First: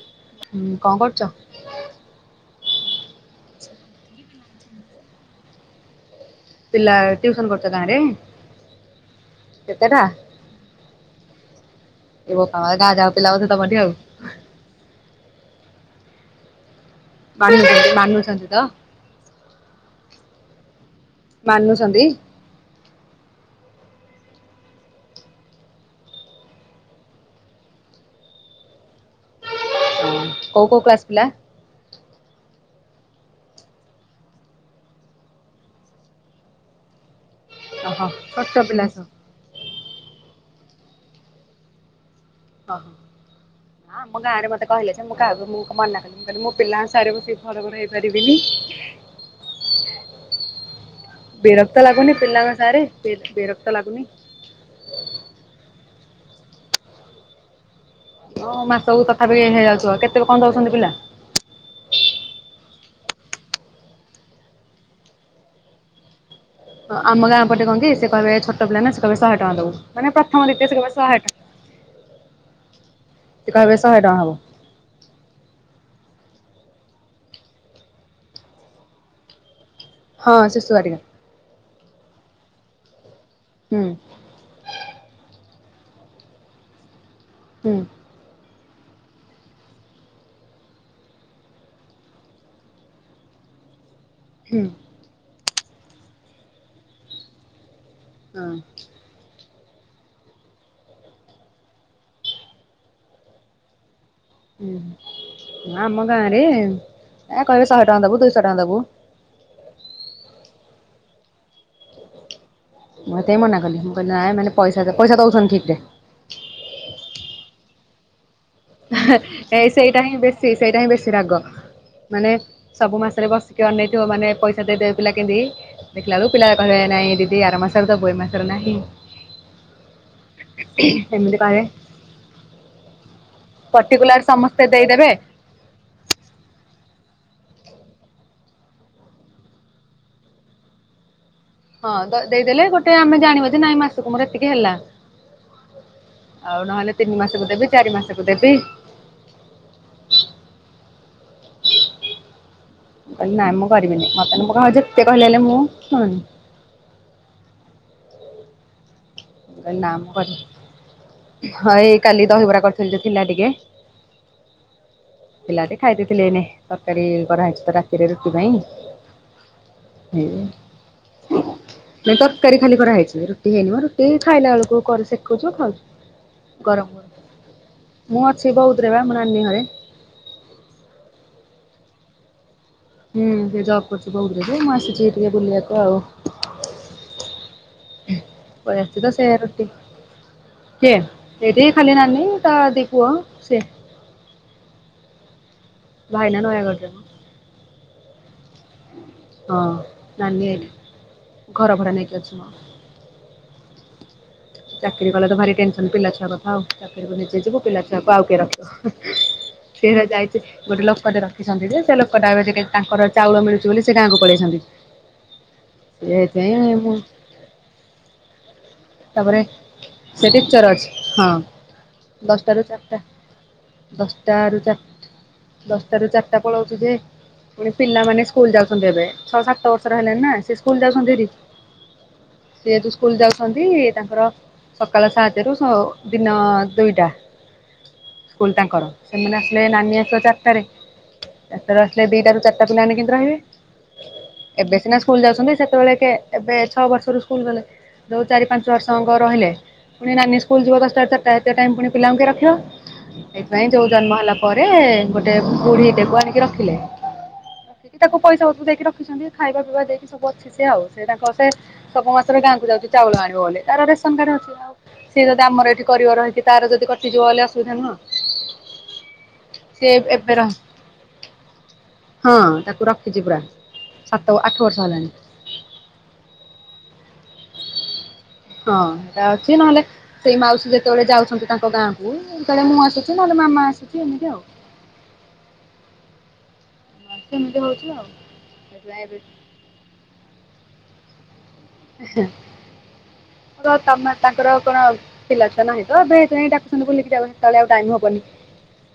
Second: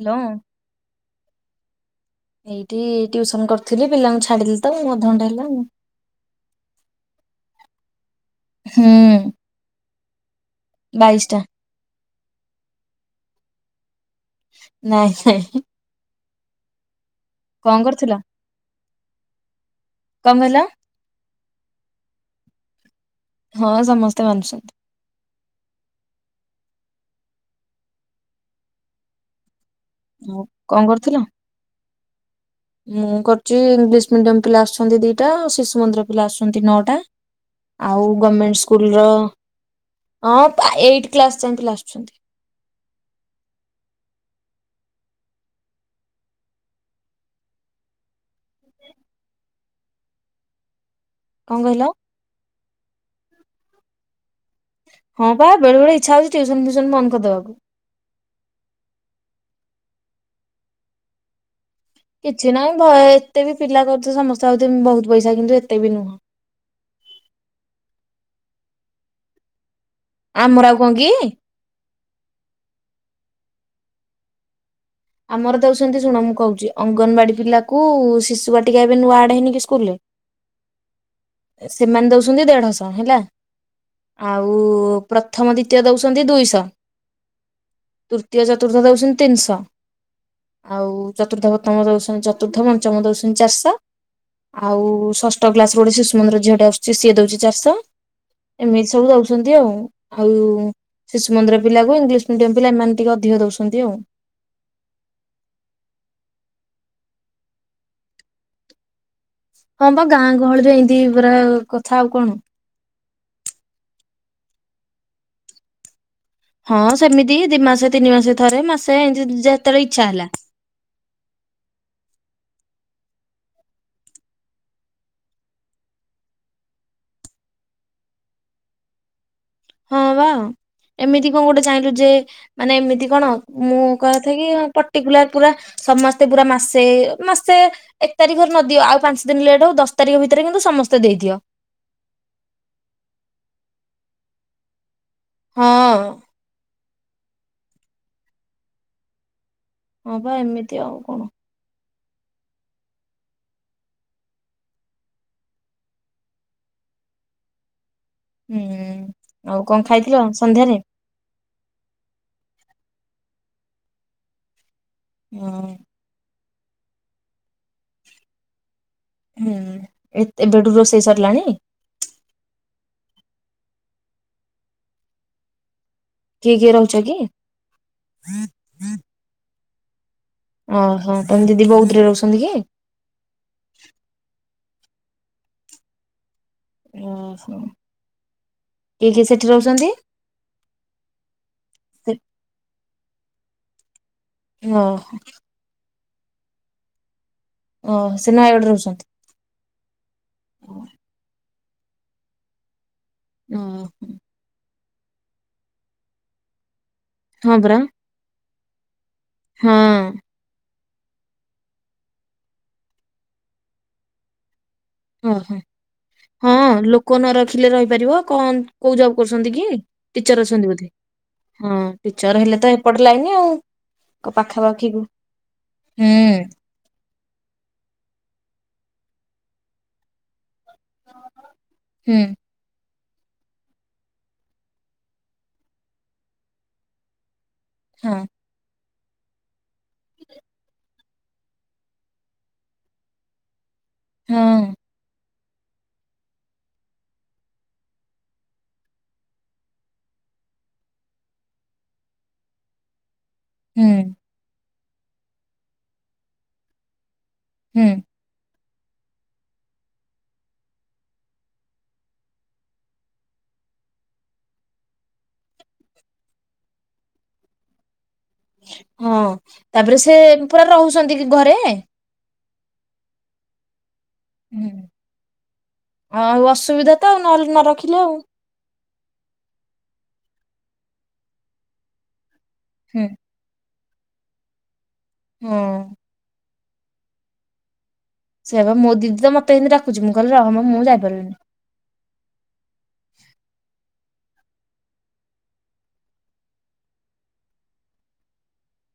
Hello. ହୁଁ କଣ କରୁଚ? ଏଇଠି ଟିଉସନ୍ କରୁଥିଲି ପିଲାଙ୍କୁ ଛାଡିଲି ତ ଅଧଘଣ୍ଟେ ହେଲା ଆଉ। ପିଲା ଟିଉସନ କରୁଚ ଗାଁରେ? ହୁଁ। କେତେଟା? ବାଇଶି ଟା। ଏ ବୋପା ମା ଗାଁ ଯାଁକ ପିଲା ବୋଧେ ତମଠି ଆଉ। ନାଇଁ ନାଇଁ। କଣ ମାନୁଚନ୍ତି କରୁଥିଲ ମାନୁଚନ୍ତି ତ? କଣ କହିଲ? ମାନୁଚନ୍ତି? ହଁ ସମସ୍ତେ ମାନୁଚନ୍ତି। ଆଉ କୋଉ କୋଉ କଣ କ୍ଲାସ କରୁଥିଲ? ପିଲା? ମୁଁ କରୁଚି ଇଂଲିଶ ମିଡିୟମ ପିଲା ଆସୁଚନ୍ତି ଦିଟା ଆଉ ଶିଶୁ ମନ୍ଦିର ପିଲା ଆସୁଚନ୍ତି ନଅଟା। ଓହୋ ଆଉ ଛୋଟ ଗମେଣ୍ଟ ପିଲା ସବୁ ସ୍କୁଲର ହଁ ପା ଏଇଟି କ୍ଲାସ ଯାଏଁ ପିଲା ଆସୁଚନ୍ତି। ଓହୋ ନାଁ ଗାଁରେ ମତେ କହିଲେ ଯେ ମୁଁ କାହାକୁ ମୁଁ ମନା କିଲି। ମୁଁ କହିଲି ମୋ ପିଲାଙ୍କୁ ଛାଡି [unintelligible] ଘରେ ପଢେଇ ପାରିବିନି। କଣ କହିଲ? ବିରକ୍ତ ଲାଗୁନି ପିଲାଙ୍କ ସାଙ୍ଗରେ ବି-ବିରକ୍ତ ଲାଗୁନି? ହଁ ପା ବେଳେ ବେଳେ ଇଚ୍ଛା ହେଉଚି ଟିଉସନ୍ ଫିଉସନ୍ ବନ୍ଦ କରିଦବାକୁ। ଅ ମାସକୁ ତଥାପି ହେଇଯାଉଥିବ କେତେ କଣ ଦୋଉଚନ୍ତି ପିଲା? କିଛି ନାହିଁ ଭୟେ ଏତେ ବି ପିଲା କରୁଦୋଉଚ [unintelligible] ଦୁସା ହୋଉଚି ମୁଁ ବୋହୁତ ପଇଷା କିନ୍ତୁ ଏତେ ବି ନୁହଁ। ଆମ ଗାଁ ପଟେ କଣ କି ସେ କହିବ ଛୋଟ ପିଲା ନା ସେ କେବେ ଶହେ ଟଙ୍କା ଦୋବୁ ମାନେ ପ୍ରଥମ ଆମର ଦ୍ଵିତୀୟ ଆଉ ସେ କଣ କହିବ ଶହେ କି ଟଙ୍କା ସେ କହିବେ ଶହେ ଟଙ୍କା ହବ। ଆମର ଦୋଉଚନ୍ତି ଶୁଣ ମୁଁ କୋହୁଚି ଅଙ୍ଗନମାଡି ପିଲାକୁ ଶିଶୁବାଟିକା ଏବେ ନୂଆ ଆଡ ହେଇନି କି ସ୍କୁଲ ରେ। ହଁ ଶିଶୁବାଟିକା। ସେମାନେ ଦୋଉଚନ୍ତି ଦେଢଶହ ହେଲା। ହୁଁ। ଆଉ ପ୍ରଥମ, ଦ୍ଵିତୀୟ ଦୋଉଚନ୍ତି ଦୁଇଶ‌ହ। ହୁଁ। ତୃତୀୟ, ଚତୁର୍ଥ ଦେଉଚନ୍ତି ତିନିଶହ। ଆଉ ଚତୁର୍ଥ, ପ୍ର‌ଥମ, ଚତୁର୍ଥ, ପଞ୍ଚମ ଦୋଉଚନ୍ତି ହୁଁ ଚାରିଶହ ଆଉ ଷ ଷ୍ଠ କ୍ଲାସ୍ ରୁ ଗୋଟେ ଶିଶୁମନ୍ଦିର ଝିଅଟେ ଆସୁଚି ସିଏ ଦୋଉଚି ଚାରିଶହ ହଁ ଏମିତି ସବୁ ଦୋଉ ଦଉଛନ୍ତି ଆଉ। ଆଉ ଶିଶୁ ମନ୍ଦିର ପିଲାକୁ ଇଂଲିଶ ମିଡ଼ିୟମ ପିଲା ଏମାନେ ଟିକେ ଅଧିକ ଦଉଛନ୍ତି ଆଉ। ଉୁହୁଁ ଆମ ଗାଁରେ ଏ କହିବେ ଶହେ ଟଙ୍କା ଦବୁ, ଦୁଇଶହ ଟଙ୍କା ଦବୁ। ହଁ ବା ଗାଁ ଗହଳିରେ ଏମିତି ପୁରା କଥା ଆଉ କଣ। ମୋତେ ବି ମନା କଲେ, ମୁଁ କହିଲି ନାଇ ମାନେ ପଇସା ପଇସା ଦଉଛନ୍ତି ଠିକ ରେ? ହଁ ସେମିତି ଦି ମାସେ ତିନି ମାସେ ଥରେ ମାସେ ଏମିତି ଏ ଯେତେବେଳେ ସେଇଟା ଇଚ୍ଛା ହିଁ ହେଲା ବେଶୀ ସେଇଟା ହିଁ ବେଶୀ ରାଗ। ମାନେ ସବୁ ମାସରେ ବସିକି ଅନେଇଥିବ ମାନେ ପଇସା ଦେଇଦେବେ ପିଲା କେମିତିି। ଦେଖିଲା ବେଳକୁ ପିଲା କହିବେ ନାଇଁ ଦିଦି ଆର ମାସରେ ଦବୁ ଏ ମାସରେ ନାହିଁ। ହଁ ବା ଏମିତି କଣ ଗୋଟେ ଚାହିଁଲୁ ଯେ ମାନେ ଏମିତି କଣ। ମୁଁ ପର୍ଟିକୁଲାର କଥା କି ସମସ୍ତେ ଦେଇଦେବେ ପର୍ଟିକୁଲାର ପୁରା ସମସ୍ତେ ପୁରା ମାସେ ମାସେ ଏକ ତାରିଖରେ ନଦିଅ ଆଉ ପାଞ୍ଚ ଦିନ ଲେଟ୍ ହଉ ଦଶ ତାରିଖ ଭିତରେ କିନ୍ତୁ ସମସ୍ତେ ଦେଇଦିଅ। ହଁ ଦେଇଦେଲେ ଗୋଟେ ଆମେ ଜାଣିବା ଯେ ନାଇଁ ମାସକୁ ମୋର ଏତିକି ହେଲା। ହଁ ଆଉ ନହେଲେ ତିନି ମାସକୁ ଦେବେ ଚାରି ମାସକୁ ଦେବେ। ହଁ ବା ଏମିତି ଆଉ କଣ। କହିଲି ନାଇଁ ମୁଁ କରିବିନି ମତେ ମୁଁ କ ଯେତେ କହିଲେ ହେଲେ ମୁଁ ଶୁଣୁନି। ହୁଁ। ଆଉ କଣ ନା ମୁଁ ଖାଇଥିଲ କରିବି ସନ୍ଧ୍ୟାରେ ନାହିଁ। ହଇ କାଲି ଦହିବରା କରିଥିଲି ଯେ ଥିଲା ଟିକେ। ହୁଁ ପିଲାଟି ଖାଇ ଦେଇଥିଲେ ଏନେ ତରକାରୀ କରାହେଇଛି ତ ରାତିରେ ରୁଟି ପାଇଁ। ହୁଁ। ଏଇ ଏତେ ଏବେଠୁ ରୋଷେଇ ସରିଲାଣି? ନାଇଁ ତରକାରୀ ଖାଲି କରାହେଇଛି ରୁଟି ହେଇନି ବା। ରୁଟି ଖାଇଲା ବେଳକୁ ସେକୁଛୁ କିଏ ଖାଉଛୁ। କିଏ ରହୁଛ ଗରମ। କି? ମୁଁ ଅଛି ବୌଧ ରେ ବା ମ ନାନୀ ଘରେ। ଓହୋ ତମେ ଦିଦି ବୌଧ ରେ ରହୁଛନ୍ତି କି। ହୁଁ ସେ ଜବ୍ କରୁଛି ବୌଧ ରେ, ମୁଁ ଆସିଛି ଟିକେ ବୁଲିବାକୁ ଆଉ। ଓ ପଳେଇ କିଏ କିଏ ସେଠି ରହୁଛନ୍ତି? କେଏ ସେଠି ଖାଲି ନାନୀ ତା ଦି ପୁଅ ସେ। ଓହୋ। ଭାଇନା ନୟାଗଡ଼ରେ। ଓ ସେ ନୟାଗଡ଼ରେ ରହୁଛନ୍ତି? ହଁ ନାନି ଏଇଠି, ଘର ଭଡ଼ା ନେଇକି ଅଛି। ଅ ହଁ। ଚାକିରି କଲେ ତ ଭାରି ଟେନସନ୍ ପିଲାଛୁଆ କଥା ଆଉ, ଚାକିରିକୁ ନିଜେ ହଁ ଯିବୁ ପରା ପିଲା ଛୁଆକୁ ଆଉ କିଏ ରଖିବ। ସେ ହଁ ପରା ଯାଇଛି। ଗୋଟେ ଲୋକଟେ ରଖିଛନ୍ତି ଯେ, ସେ ଲୋକଟା ଏବେ ଟିକେ ତାଙ୍କର ଚାଉଳ ମିଳୁଛି ବୋଲି ସେ ଗାଁକୁ ପଳେଇଛନ୍ତି। ଓହୋ ହଁ ସେଇଥିପାଇଁ ମୁଁ ଲୋକ ନ ରଖିଲେ ରହିପାରିବ କଣ କୋଉ ଜବ୍ ତାପରେ କରୁଛନ୍ତି କି? ଟିଚର ଅଛନ୍ତି ବୋଧେ? ହଁ ଟିଚର ହେଲେ ଦଶଟାରୁ ତ ଚାରିଟା ଏପଟେ ଲାଇନି ଆଉ ଦଶଟାରୁ ଚାର ପାଖାପାଖି ହୁଁ ଦଶଟାରୁ ଚାରିଟା ପଳାଉଛୁ ଯେ ପୁଣି ପିଲାମାନେ ସ୍କୁଲ ଯାଉଛନ୍ତି ଏବେ। ଛ ସାତ ବର୍ଷର ହେଲେଣି ନା ସ୍ଲ ଯାଉଛନ୍ତି ହେରି, ହୁଁ ସିଏ ତ ସ୍କୁଲ ଯାଉଛନ୍ତି ତାଙ୍କର ସକାଳ ସାତ ରୁ ଦିନ ଦୁଇଟା। ହଁ। ସ୍କୁଲ ତାଙ୍କର, ସେମାନେ ଆସିଲେ ନାନୀ ଆସିଲେ ନାନୀ ହେରିକା ଚାରିଟାରେ। ତାରେ ଆସିଲ ଦିଟା ର ଚାରିଟା ପିଲା ମାନେ କେମିତି ରହିବେ? ହଁ ଏବେ ସିନା ସ୍କୁଲ ଯାଉଛନ୍ତି, ସେତେବେଳେ କେ ଏବେ ଛଅ ବର୍ଷରୁ ସ୍କୁଲ ଗଲେ। ଯୋଉ ଚାରି ପାଞ୍ଚ ବର୍ଷଙ୍କ ରହିଲେ। ପୁଣି ନାନୀ ସ୍କୁଲ ଯିବ ଦଶଟା ରୁ ଚାରିଟା ଏତେ ଟାଇମ୍ ପୁଣି ପିଲାଙ୍କୁ କିଏ ରଖିବ? ସେଇଥିପାଇଁ ଯୋଉ ହୁଁ ଜନ୍ମ ହେଲା ପରେ ଗୋଟେ ବୁଢୀ ଦେବ ଆଣିକି ରଖିଲେ। ହୁଁ ତାକୁ ପଇସା ସବୁ ଦେଇକି ରଖିଛନ୍ତି ଖାଇବା ପିଇବା ଦେଇକି ସବୁ ଅଛି ସ ଆଉ ସେ ତାଙ୍କ ସେ ସବୁ ମାସରେ ଗାଁକୁ ଯାଉଛି ଚାଉଳ ଆଣିବ ବୋଲି ତାର ରେସନକାର୍ଡ ଅଛି ଆଉ ସେ ଯଦି ଆମର ଏଠି କରିବ ରହିକି ତାର ଯଦି କଟିଯିବ ବୋଲି ଅସୁବିଧା ନୁହଁ। ହଁ ତାପରେ ସେ ଏବେ ରହ ପୁରା ରହୁଛନ୍ତି କି ଘରେ? ହଁ ତାକୁ ରଖିଛି ପୁରା ସାତ ଆଠ ବର୍ଷ ହେଲାଣି। ହଁ ଆଉ ଅସୁବିଧା ତ ଆଉ ନହେଲେ ନ ରଖିଲେ ଆଉ ହଁ ସେଇଟା ଅଛି ନହେଲେ ସେଇ ମାଉସୀ ଯେତେବେଳେ ଯାଉଛନ୍ତି ତାଙ୍କ ଗାଁକୁ ସେତେବେଳେ ମୁଁ ହୁଁ ଆସୁଛି ନ ମାମା ଆସୁଛି ଏମିତି ଆଉ ହଁ। ସେମିତି ହଉଛି ଆଉ ସେୟାପା ମୋ ସେଥିପାଇଁ ଏବେ ଦିଦି ତ ମତେ ଏମିତି ଡ଼ାକୁଛି ରହମ ମୁଁ ଯାଇପାରିବିନି। ତମେ ତାଙ୍କର କଣ? ପିଲା ଛୁଆ ନାହିଁ ତ ଏବେ ଏଇଥି ପାଇଁ ଡାକୁଛନ୍ତି ବୁଲିକି ଯାଅ ଆଉ ସେତେବେଳେ ଟାଇମ ହବନି।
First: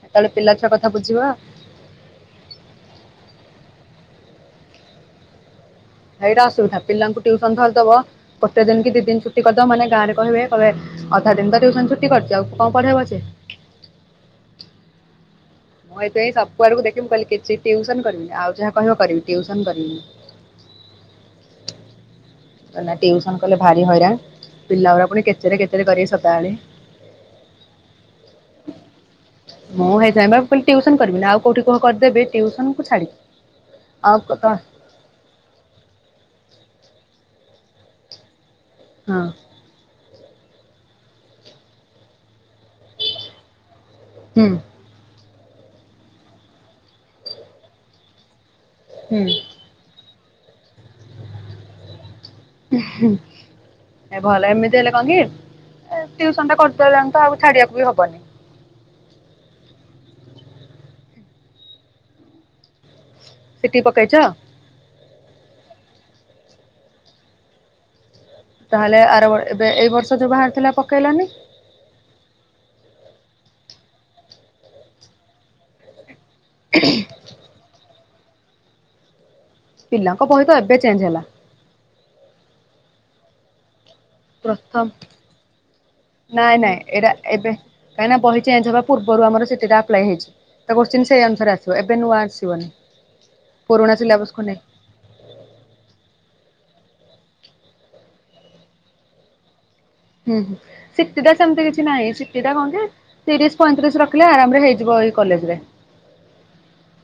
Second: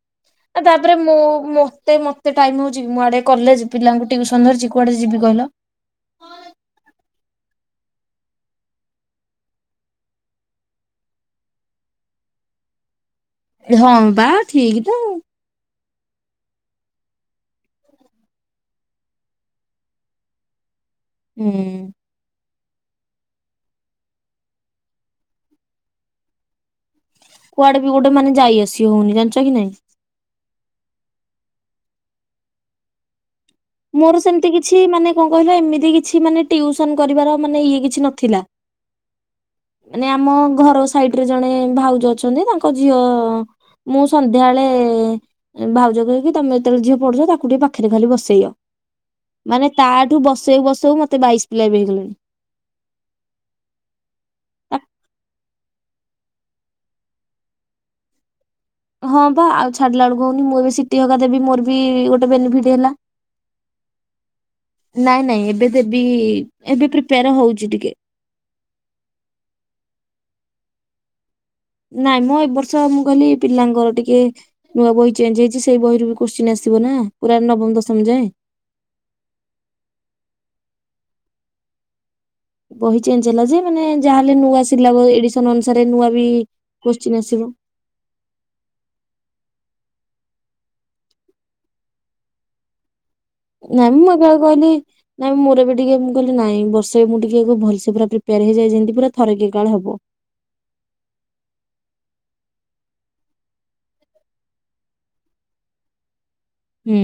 ସେତେବେଳେ ପିଲା ଛୁଆ କଥା ତାପରେ ମୁଁ ବୁଝିବା ମତେ ମତେ ମତେ ଟାଇମ୍ ହଉଛି ମୁଁ ଆଡେ କଲେଜ ପିଲାଙ୍କୁ ଟିଉସନ ଧରିଛି କୁଆଡେ ଯିବି କହିଲ? ଏଇଟା ଅସୁବିଧା ପିଲାଙ୍କୁ ଟିଉସନ ଧରିଦବ ଗୋଟେ ଦିନ କି ଦି ଦିନ ଛୁଟି କରିଦବ ମାନ ଗାଁରେ କହିବେ କହିବେ ଅଧା ଦିନି ତ ଟ୍ୟୁସନ ଛୁଟି କରିଛି ଆଉ କଣ ପଢେଇବ ସେ? ହଁ ବା ଠିକ ତ ଆଉ ମୁଁ ଏବେ ଏଇ ସବୁଆଡକୁ ଦେଖିବି କହିଲ କିଛି ଟିଉସନ କରିବିନି ଆଉ ଯାହା କହିବ କରିବି ଟିଉସନ କରିବିନି। ହୁଁ। ଗଲା ଟିଉସନ୍ କଲେ ଭାରି ହଇରାଣ ପିଲାଗୁଡା ପୁଣି କେଚେରେ କେଚେରେ କରିବେ ସଦାବେଳେ। କୁଆଡେ ବି ଗୋଟେ ମାନେ ଯାଇ ଆସି ହଉନି ଜାଣିଛ କି ନାଇଁ? ମୁଁ ହେଇଥ ପାଇଁ ବା କି ଟ୍ୟଉସନ କରିବିନି ଆଉ କଉଠି କହ କରିଦେବି ଟିଉସନକୁ ଛାଡ଼ିକି। ମୋର ସେମିତି କିଛି ମାନେ କଣ କହିଲ ଏମିତି କିଛି ମାନେ ଟିଉସନ କରିବାର ମାନେ ଇଏ କିଛି ନଥିଲା। ହଁ। ମାନେ ଆମ ଘର ସାଇଡରେ ଜଣେ ଭାଉଜ ଅଛନ୍ତି ତାଙ୍କ ଝିଅ ମୁଁ ହୁଁ ସନ୍ଧ୍ୟାବେଳେ ଭାଉଜ କହେ କି ତମେ ଯେତେବେଳେ ଝିଅ ପଡୁଛ ତାକୁ ଟିକେ ପାଖରେ ଖାଲି ବସେଇବ। ହୁଁ। ମାନେ ତାଠୁ ବସେଇ ବସେଉ ମତେ ବାଇଶ ପିଲା ବି ହେଇଗଲେଣି। ହୁଁ। ଏ ଭଲ ଏମିତି ହେଲେ କଣ କିି ଟିଉସନଟା କରିଦେଲାଣି ତ ଆଉ ଛାଡିବାକୁ ବି ହବନି। ହଁ ବା ଆଉ ଛାଡିଲା ବେଳକୁ ହଉନି ମୁଁ ଏବେ ସିଟି ହଗା ଦେବି ମୋର ବି ଗୋଟେ ବେନିଫିଟ ହେଲା। ସିଟି ପକେଇଛ। ନାଇଁ ନାଇଁ ଏବେ ଦେବି ଏବେ ପ୍ରିପେୟାର ହଉଛି ଟିକେ। ତାହେଲେ ଆର ବ ଏବେ ଏଇ ବର୍ଷ ଯୋଉ ବାହାରିଥିଲା ପକେଇଲନି। ନାଇଁ ମୁଁ ଏ ବର୍ଷ ମୁଁ କହିଲି ପିଲାଙ୍କର ଟିକେ ନୂଆ ବହି ଚେଞ୍ଜ ହେଇଛି ସେଇ ବହିରୁ କୋଶ୍ଚିିନ ଆସିବ ନା ପୁରା ନବମ ଦଶମ ଯାଏଁ। ପିଲାଙ୍କ ବହି ତ ଏବେ ଚେଞ୍ଜ ହେଲା। ବହି ଚେଞ୍ଜ ହେଲା ଯେ ମାନେ ଯାହାହଲେ ନୂଆ ପ୍ରଥମ ସିଲାବ ଏଡିସନ ଅନୁସାରେ ନୂଆ ବି କୋଶ୍ଚିନ୍ ଆସିବ। କାହିଁ ନା ବହି ଚେଞ୍ଜ ହେବା ପୂର୍ବରୁ ଆମ ସିଟି ଟା ଆପ୍ଲାଏ ହେଇଛି। ତ କୋଶ୍ଚିନ୍ ସେଇ ଅନୁସାରେ ଆସିବ ଏବେ ନୂଆ ଆସିବନି। ନାଇଁମ ପୁରୁଣା ମୁଁ ଏବେ ଆଉ ସିଲାବସକୁ ନେଇ କହିଲି? ନାଇଁ ମୋର ଏବେ ଟିକେ ମୁଁ କହିଲି ନାଇଁ ବର୍ଷେ ମୁଁ ଟିକେ ଭଲସେ ପା ପ୍ରିପେୟାର ହେଇଯାଏ ଯେମିତି ପୁରା ଥରକେ କାଳେ ହବ। ହୁଁ ହୁଁ ସିଟି ଦା ସେମିତି କିଛି ନାହିଁ ସିଟି ଦା କହନ୍ତି ତିରିଶ ପଇଁତିରିଶ ରଖିଲେ ଆରାମରେ ହେଇଯିବ ଏଇ କଲେଜରେ। ହୁଁ।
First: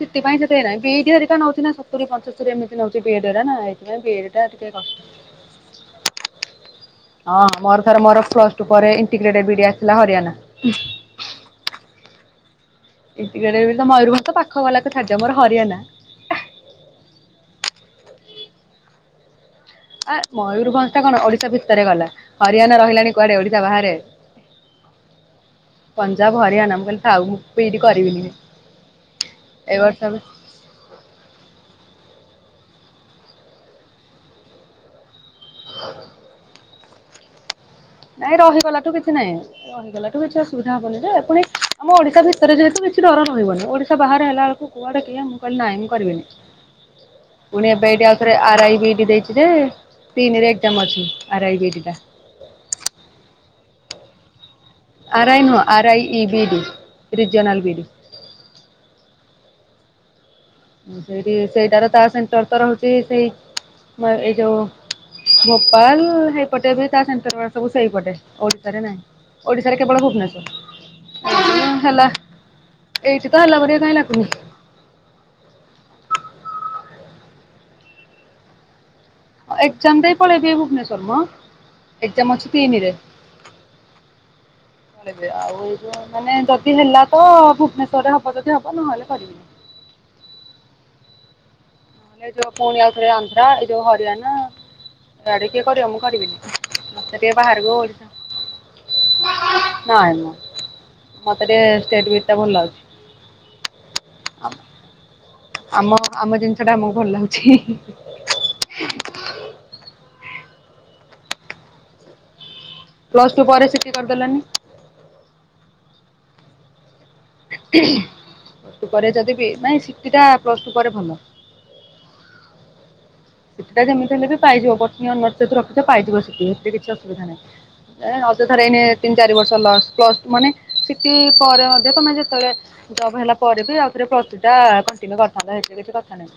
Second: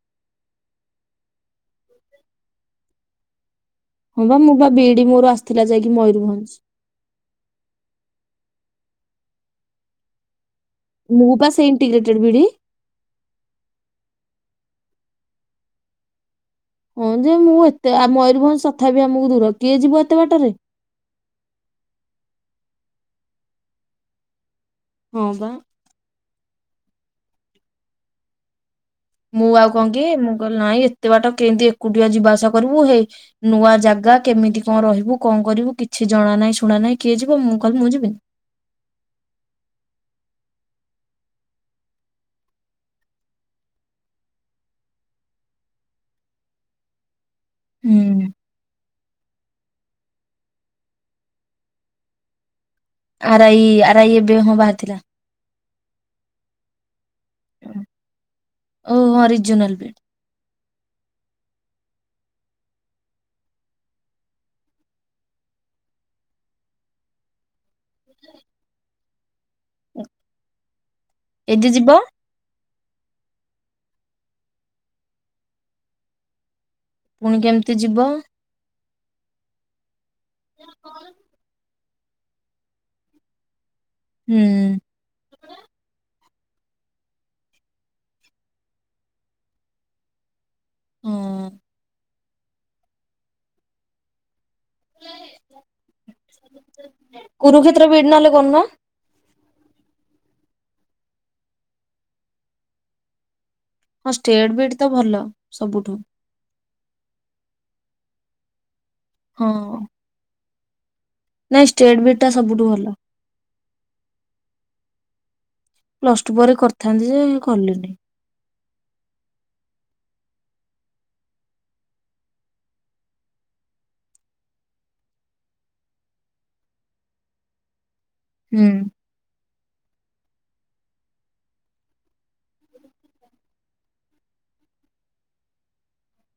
ସିଟି ପାଇଁ ସେ ନାଇଁ ବିଏଡ ହେରିକା ନଉଛି ନା ସତୁରି ପଞ୍ଚସ୍ତରିୀ ଏମିତି ବିଏଡ୍ ନଉଛି ହରେ ନା। ଏଇଥିପାଇଁ ହଁ ବିଏଡ୍ ବା ଟା ମୁଁ ବା ଟିକେ କଷ୍ଟ। ବିଇଡି ମୋର ଆସିଥିଲା ଯାଇକି ମୟୂରଭଞ୍ଜ। ହଁ ମୋର ଥରେ ମୋର ପ୍ଲସ ଟୁ ପରେ ଇଣ୍ଟିଗ୍ରେଟେଡ ବିଇଡି ଆସିଥିଲା ହରିୟାଣା। ମୁଁ ବା ସେଇ ଇଣ୍ଟିଗ୍ରେଟେଡ ବିଇଡ଼ି। ଏଠିରେ ତ ମୟୂରଭଞ୍ଜ ତ ପାଖ ଗଲାକୁ ମୋର ହରିୟାଣା। ହଁ ଯେ ମୁଁ ଏତେ ଆ ମୟୂରଭଞ୍ଜ ତଥାପି ଆମୁକୁ ଦୂର। କିଏ ଯିବ ଆ ଏତେ ବାଟରେ ମୟୂରଭଞ୍ଜ ଟା କଣ ଓଡିଶା ଭିତରେ ଗଲା ହରିୟାଣା ରହିଲାଣି କୁଆଡେ ଓଡିଶା ବାହାରେ। ହଁ ବା। ପଞ୍ଜାବ ହରିୟାଣା ମୁଁ କହିଲି ଥାଉ ମୁଁ ପିଇଡି କରିବିନି। ମୁଁ ଆଉ ଏ କଣ ବର୍ଷ କି ମୁଁ କଲି ନାଇଁ ଏତେ ବାଟ କେମିତି ଏକୁଟିଆ ଯିବା ଆସିବା କରିବୁ ହେ ନୂଆଁ ଜାଗା କେମିତି କଣ ରହିବୁ କଣ କରିବୁ କିଛି ଜଣା ନାହିଁ ଶୁଣା ନାହିଁ କିଏ ଯିବ ମୁଁ କହିଲି ମୁଁ ଯିବିନି। ନାଇଁ ରହିଗଲା ଠୁ କିଛି ନାହିଁ। ରହିଗଲା ଠୁ କିଛି ଅସୁବିଧା ହବନି ଯେ ପୁଣି ଆମ ଓଡିଶା ଭିତରେ ଯେହେତୁ କିଛି ଡର ରହିବନି ଓଡିଶା ବାହାରେ ହେଲା ବେଳକୁ କୁଆଡେ କିଏ ମୁଁ କହିଲି ନାଇଁ ମୁଁ କରିବିନି। ପୁଣି ଏବେ ଏଇଠି ଆଉ ହୁଁ ଥରେ ଆର୍ ଆଇ ବିଇଡି ଦେଇଛି ଯେ ତିନିରେ ଏଜ୍ଜାମ୍ ଅଛି ଆରାଇ ବିଇଡି ଟା। ଆରାଇ ଆରାଇ ଏବେ ହଁ ବାହାରିଥିଲା। ଆରାଇ ନୁହଁ ଆରାଇ E B D regional B D. ଓହୋ ହରିଜୁନାଲ୍ ବିଡି। ଉଁ ସେଇଠି ସେଇଟାର ତା ସେଣ୍ଟର ତ ରହୁଛି ସେଇ ମ ଏଇ ଯୋଉ ଭୋପାଲ ହେଇପଟେ ବି ତା ସେଣ୍ଟର ଗୁଡା ସବୁ ସେଇପଟେ ଓଡିଶାରେ ନାହିଁ। ଓଡିଶାରେ କେବଳ ଏଦି ଭୁବନେଶ୍ୱର ଯିବ ହେଲା। ଏଇଠି ତ ହେଲା ପରିକା କାଇଁ ଲାଗୁନି। ପୁଣି କେମିତି ଯିବ? ହଁ ଏଜ୍ଜାମ୍ ଦେଇ ପଳେଇବି ଏଇ ଭୁବନେଶ୍ୱର ମ ଏଜ୍ଜାମ୍ ଅଛି ତିନିରେ। ହୁଁ। ପଳେଇବି ଆଉ ଏଇ ଯୋଉ ମାନେ ଯଦି ହେଲା ତ ଭୁବନେଶ୍ୱରରେ ହବ ଯଦି ହବ ନହେଲେ କରିବିନି। ହଁ। ମାନେ ଏ ଯଉ ପୁଣି ଆଉଥରେ ଅନ୍ଦ୍ରା ଏ ଯଉ ହରିଆନା ଏଆଡେ କିଏ କରିବ ମୁଁ କରିବିନି ମତେ ଟିକେ ବାହାରକୁ କୁରୁକ୍ଷେତ୍ର ବିଡି ନହେଲେ କରୁନ ଓଡ଼ିଶା ନାଇଁ ମ ମତେ ଟିକେ ଷ୍ଟେଟ୍ ବି ଟା ଭଲ ଲାଗୁଛି। ହଁ ଷ୍ଟେଟ୍ ବିଟ ତ ଭଲ। ସବୁଠୁ ଆମ ଆମ ଜିନିଷ ଟା ଆମକୁ ଭଲ ଲାଗୁଛି ହି ହି ହଁ। ନାଇଁ ଷ୍ଟେଟ୍ ବିଟ୍ ଟା ସବୁଠୁ ଭ ପ୍ଲସ୍ ଟୁ ପରେ ସିଟି କରିଦେଲନି? ପ୍ଲସ୍ ଟୁ ପରେ କରିଥାନ୍ତି ଯେ ‌ହୁଁ କଲିନି। ହୁଁ ପ୍ଲସ୍ ଟୁ ପରେ ଯଦି ବିି ନାଇଁ ସିଟି ଟା ପ୍ଲସ୍ ଟୁ ପରେ ଭଲ। ସିଟି ଟା ଯେମିତି ହେଲେ ବି ପାଇଯିବ [unintelligible] ପାଇଯିବ ସିଟି ଏଥିରେ କିଛି ଅସୁବିଧା ନାହିଁ। ଏଁ ଅଯଥା ରେ ହୁଁ। ଏଇନେ ତିନି ଚାରି ବର୍ଷ ଲସ୍ ପ୍ଲସ୍ ମାନେ ସିଟି ପରେ ମଧ୍ୟ ତମେ ଯେତେବେଳେ ଜବ୍ ହେଲା ପରେ ବି ଆଉରେ ପ୍ଲସ ଥ୍ରି ଟା କଣ୍ଟିନ୍ୟୁ କରିଥାନ୍ତ ହେଥିରେ କିଛି କଥା ନାହିଁ।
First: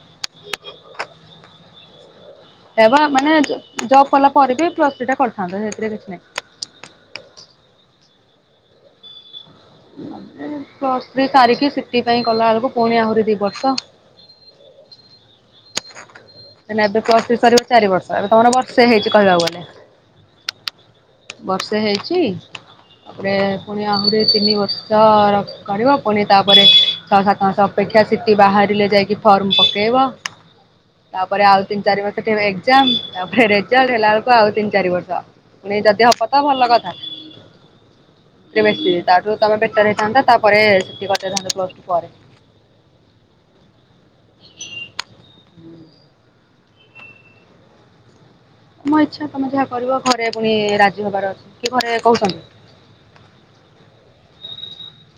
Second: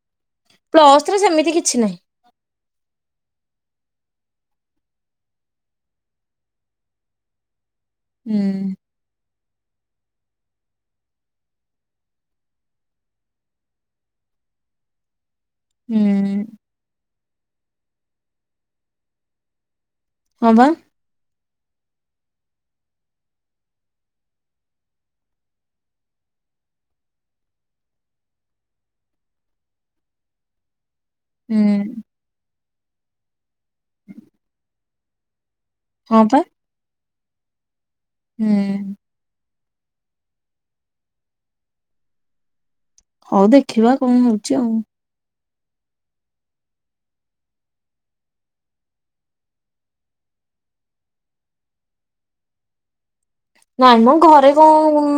ପ୍ଲସ୍ ଥ୍ରି ସେମିତି କିଛି ନାଇଁ। ସେୟା ବା ମାନେ ଜ ଜବ୍ କଲା ପରେ ବି ପ୍ଲସ ଥ୍ରି ଟା କରିଥାନ୍ତ ସେଥିରେ କିଛି ନାଇଁ। ହୁଁ। ମାନେ ପ୍ଲସ ଥ୍ରି ସାରିକି ସିଟି ପାଇଁ କଲା ଆଳକୁ ପୁଣି ଆହୁରି ଦି ବର୍ଷ। ହୁଁ। ହେଲା ଏବେ ପ୍ଲସ ଥ୍ରି ସରିବ ଚାରି ବର୍ଷ ଏବେ ତମର ବର୍ଷେ ହେଇଛି କହିବାକୁ ଗଲେ। ହଁ ବା। ବର୍ଷେ ହେଇଚି ତାପରେ ପୁଣି ଆହୁରି ତିନି ବର୍ଷ ର କରିବ ପୁଣି ତାପରେ ଛଅ ସାତ ମାସ ଅପେକ୍ଷା ସିଟିି ବାହାରିଲେ ଯାଇକି ଫର୍ମ ପକେଇବ। ତାପରେ ଆଉ ହୁଁ ତିନ ଚାରି ମା ତ କେବେ ଏଜ୍ଜାମ ତାପରେ ରେଜଲ୍ଟ ହେଲା ଆଳକୁ ଆଉ ତିନି ଚାରି ବର୍ଷ ପୁଣି ଯ ଯଦି ହଁ ହବ ପା। ତ ଭଲ କଥା କି ବେସି ହୁଁ। ତାଠୁ ତମେ ବେଟର ହେଇଥାନ୍ତା ତାପରେ ସିଟି କରିଦେଇଥାନ୍ତ ପ୍ଲସ ଟୁ ପରେ। ହୋଉ ଦେଖିବା କଣ ହଉଚି ଆଉ। ତମ ଇଚ୍ଛା ତମେ ଯାହା କରିବ ଘରେ ପୁଣି ରାଜି ହବାର ଅଛି କି ଘରେ କହୁଚନ୍ତି। ନାଇଁ ମ ଘରେ କ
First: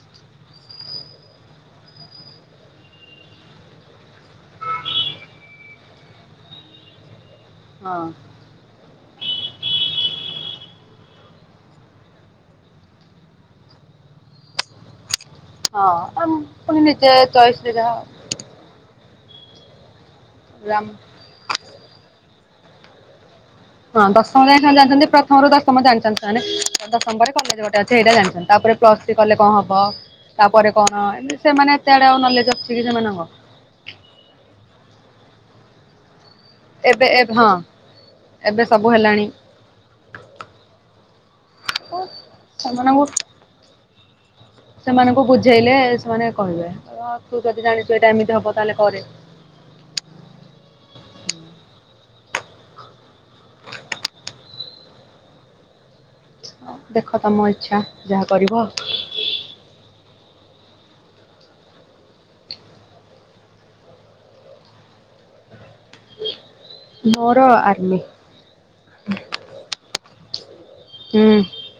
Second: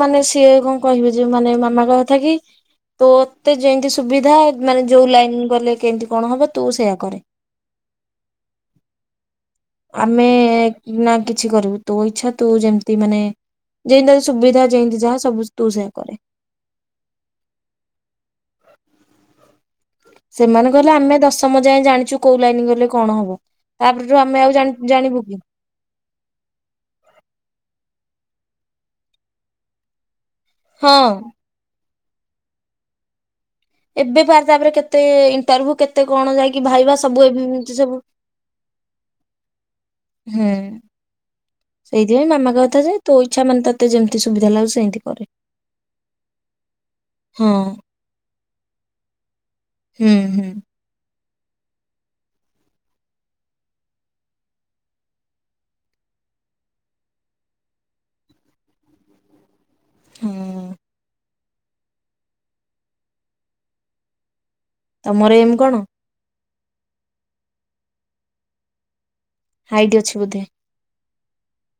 ମାନେ ସିଏ କଣ କହିବେ ଯେ ମାନେ ମାମା କହିବା କଥା କି ତୋତେ ଯେମିତି ସୁବିଧା ମାନେ ଯୋଉ ଲାଇନ ଗଲେ କେମିତି କଣ ହବ ତୁ ସେଇୟା କରେ। ହଁ। ଆମେ ନା କିଛି କରିବୁ। ତୋ ଇଛା ତୁ ଯେମିତି ମାନେ ଯେନ୍ତି ତତେ ସୁବିଧା ଯେନ୍ତି ଯାହା ସବୁ ତୁ ହଁ ସେୟା କରେ। ଆମ ପୁଣି ନିଜେ ଚଏସ ରେ ଯାହା। ସେମାନେ ରାମ କହିଲେ ଆମେ ଦଶମ ଯାଏ ଜାଣିଚୁ କୋଉ ଲାଇନ ଗଲେ କଣ ହବ। ହଁ ତାପରଠୁ ଆମେ ଦଶମ ଆଉ ଯାଏଁ ଜାଣି ସେମାନେ ଜାଣିଛନ୍ତି। ଜାଣିବୁ କି ପ୍ରଥମରୁ ଦଶ ଶମ ଜାଣିଛନ୍ତି ସେମାନେ। ଦଶମ ପରେ କଲେଜ ଗୋଟେ ଅଛି ହେଇଟା ଜାଣିଛନ୍ତି। ତାପରେ ପ୍ଲସ ଥ୍ରି କଲେ କଣ ହବ ତାପରେ କଣ ହଁ। ଏମତି ସେମାନେ ଏତେ ଆଡେ ଆଉ ନଲେଜ ଅଛି କି ସେମାନଙ୍କ। ଏବେ ବାର ତାପରେ କେତେ ଇଣ୍ଟରଭ୍ୟୁ କେ ଏତେ କଣ ଯାଇକି ଭାଇବା ସବୁ ଏବେ ବୁ ଏମିତି ସବୁ ଏବେ ସବୁ ହେଲାଣି ହୁଁ। ସେଇଥିପାଇଁ ମାମା କହିବା କଥା ଯେ ସେମାନଙ୍କୁ ତୋ ଇଚ୍ଛା ମାନେ ତତେ ଯେମିତି ସୁବିଧା ଲାଗୁଚି ସେମିତି କରେ। ଅ ତୁ ହଁ। ଯଦି ଜାଣିଛୁ ଏଟା ଏମିତି ହବ ତାହେଲେ କରେ। ହୁଁ ହୁଁ। ଦେଖ ତମ ଇଚ୍ଛା ଯାହା କରିବ। ହୁଁ। ତମର ଏମ କଣ? ମୋର ଆର୍ମି। ହାଇଟି ଅଛି ବୋଧେ। ହୁଁ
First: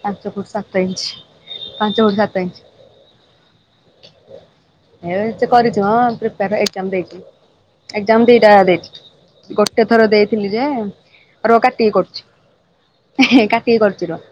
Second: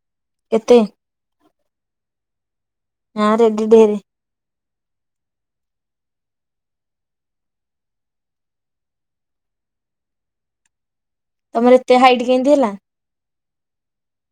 ପାଞ୍ଚ ପୁଟ କେତେ? ସାତ ଇଞ୍ଚ ପାଞ୍ଚ ପୁଟ ସାତ ଇଞ୍ଚ। ହଁ ରେଡ଼ି ଢେରେ। ଏ କରିଚି ହଁ ପ୍ରିପାର ଏଗଜାମ ଦେଇଚି। ଏଗଜାମ ଦିଟା ଦେଇଚି ଗୋଟେ ଥର ଦେଇଥିଲି ଯେ ରୁହ ତମର କାଟିକି ଏତେ ହାଇଟ କରୁଚି କେମିତି ହେଲା? ହେ କାଟିିକି କରୁଛି ରୁହ।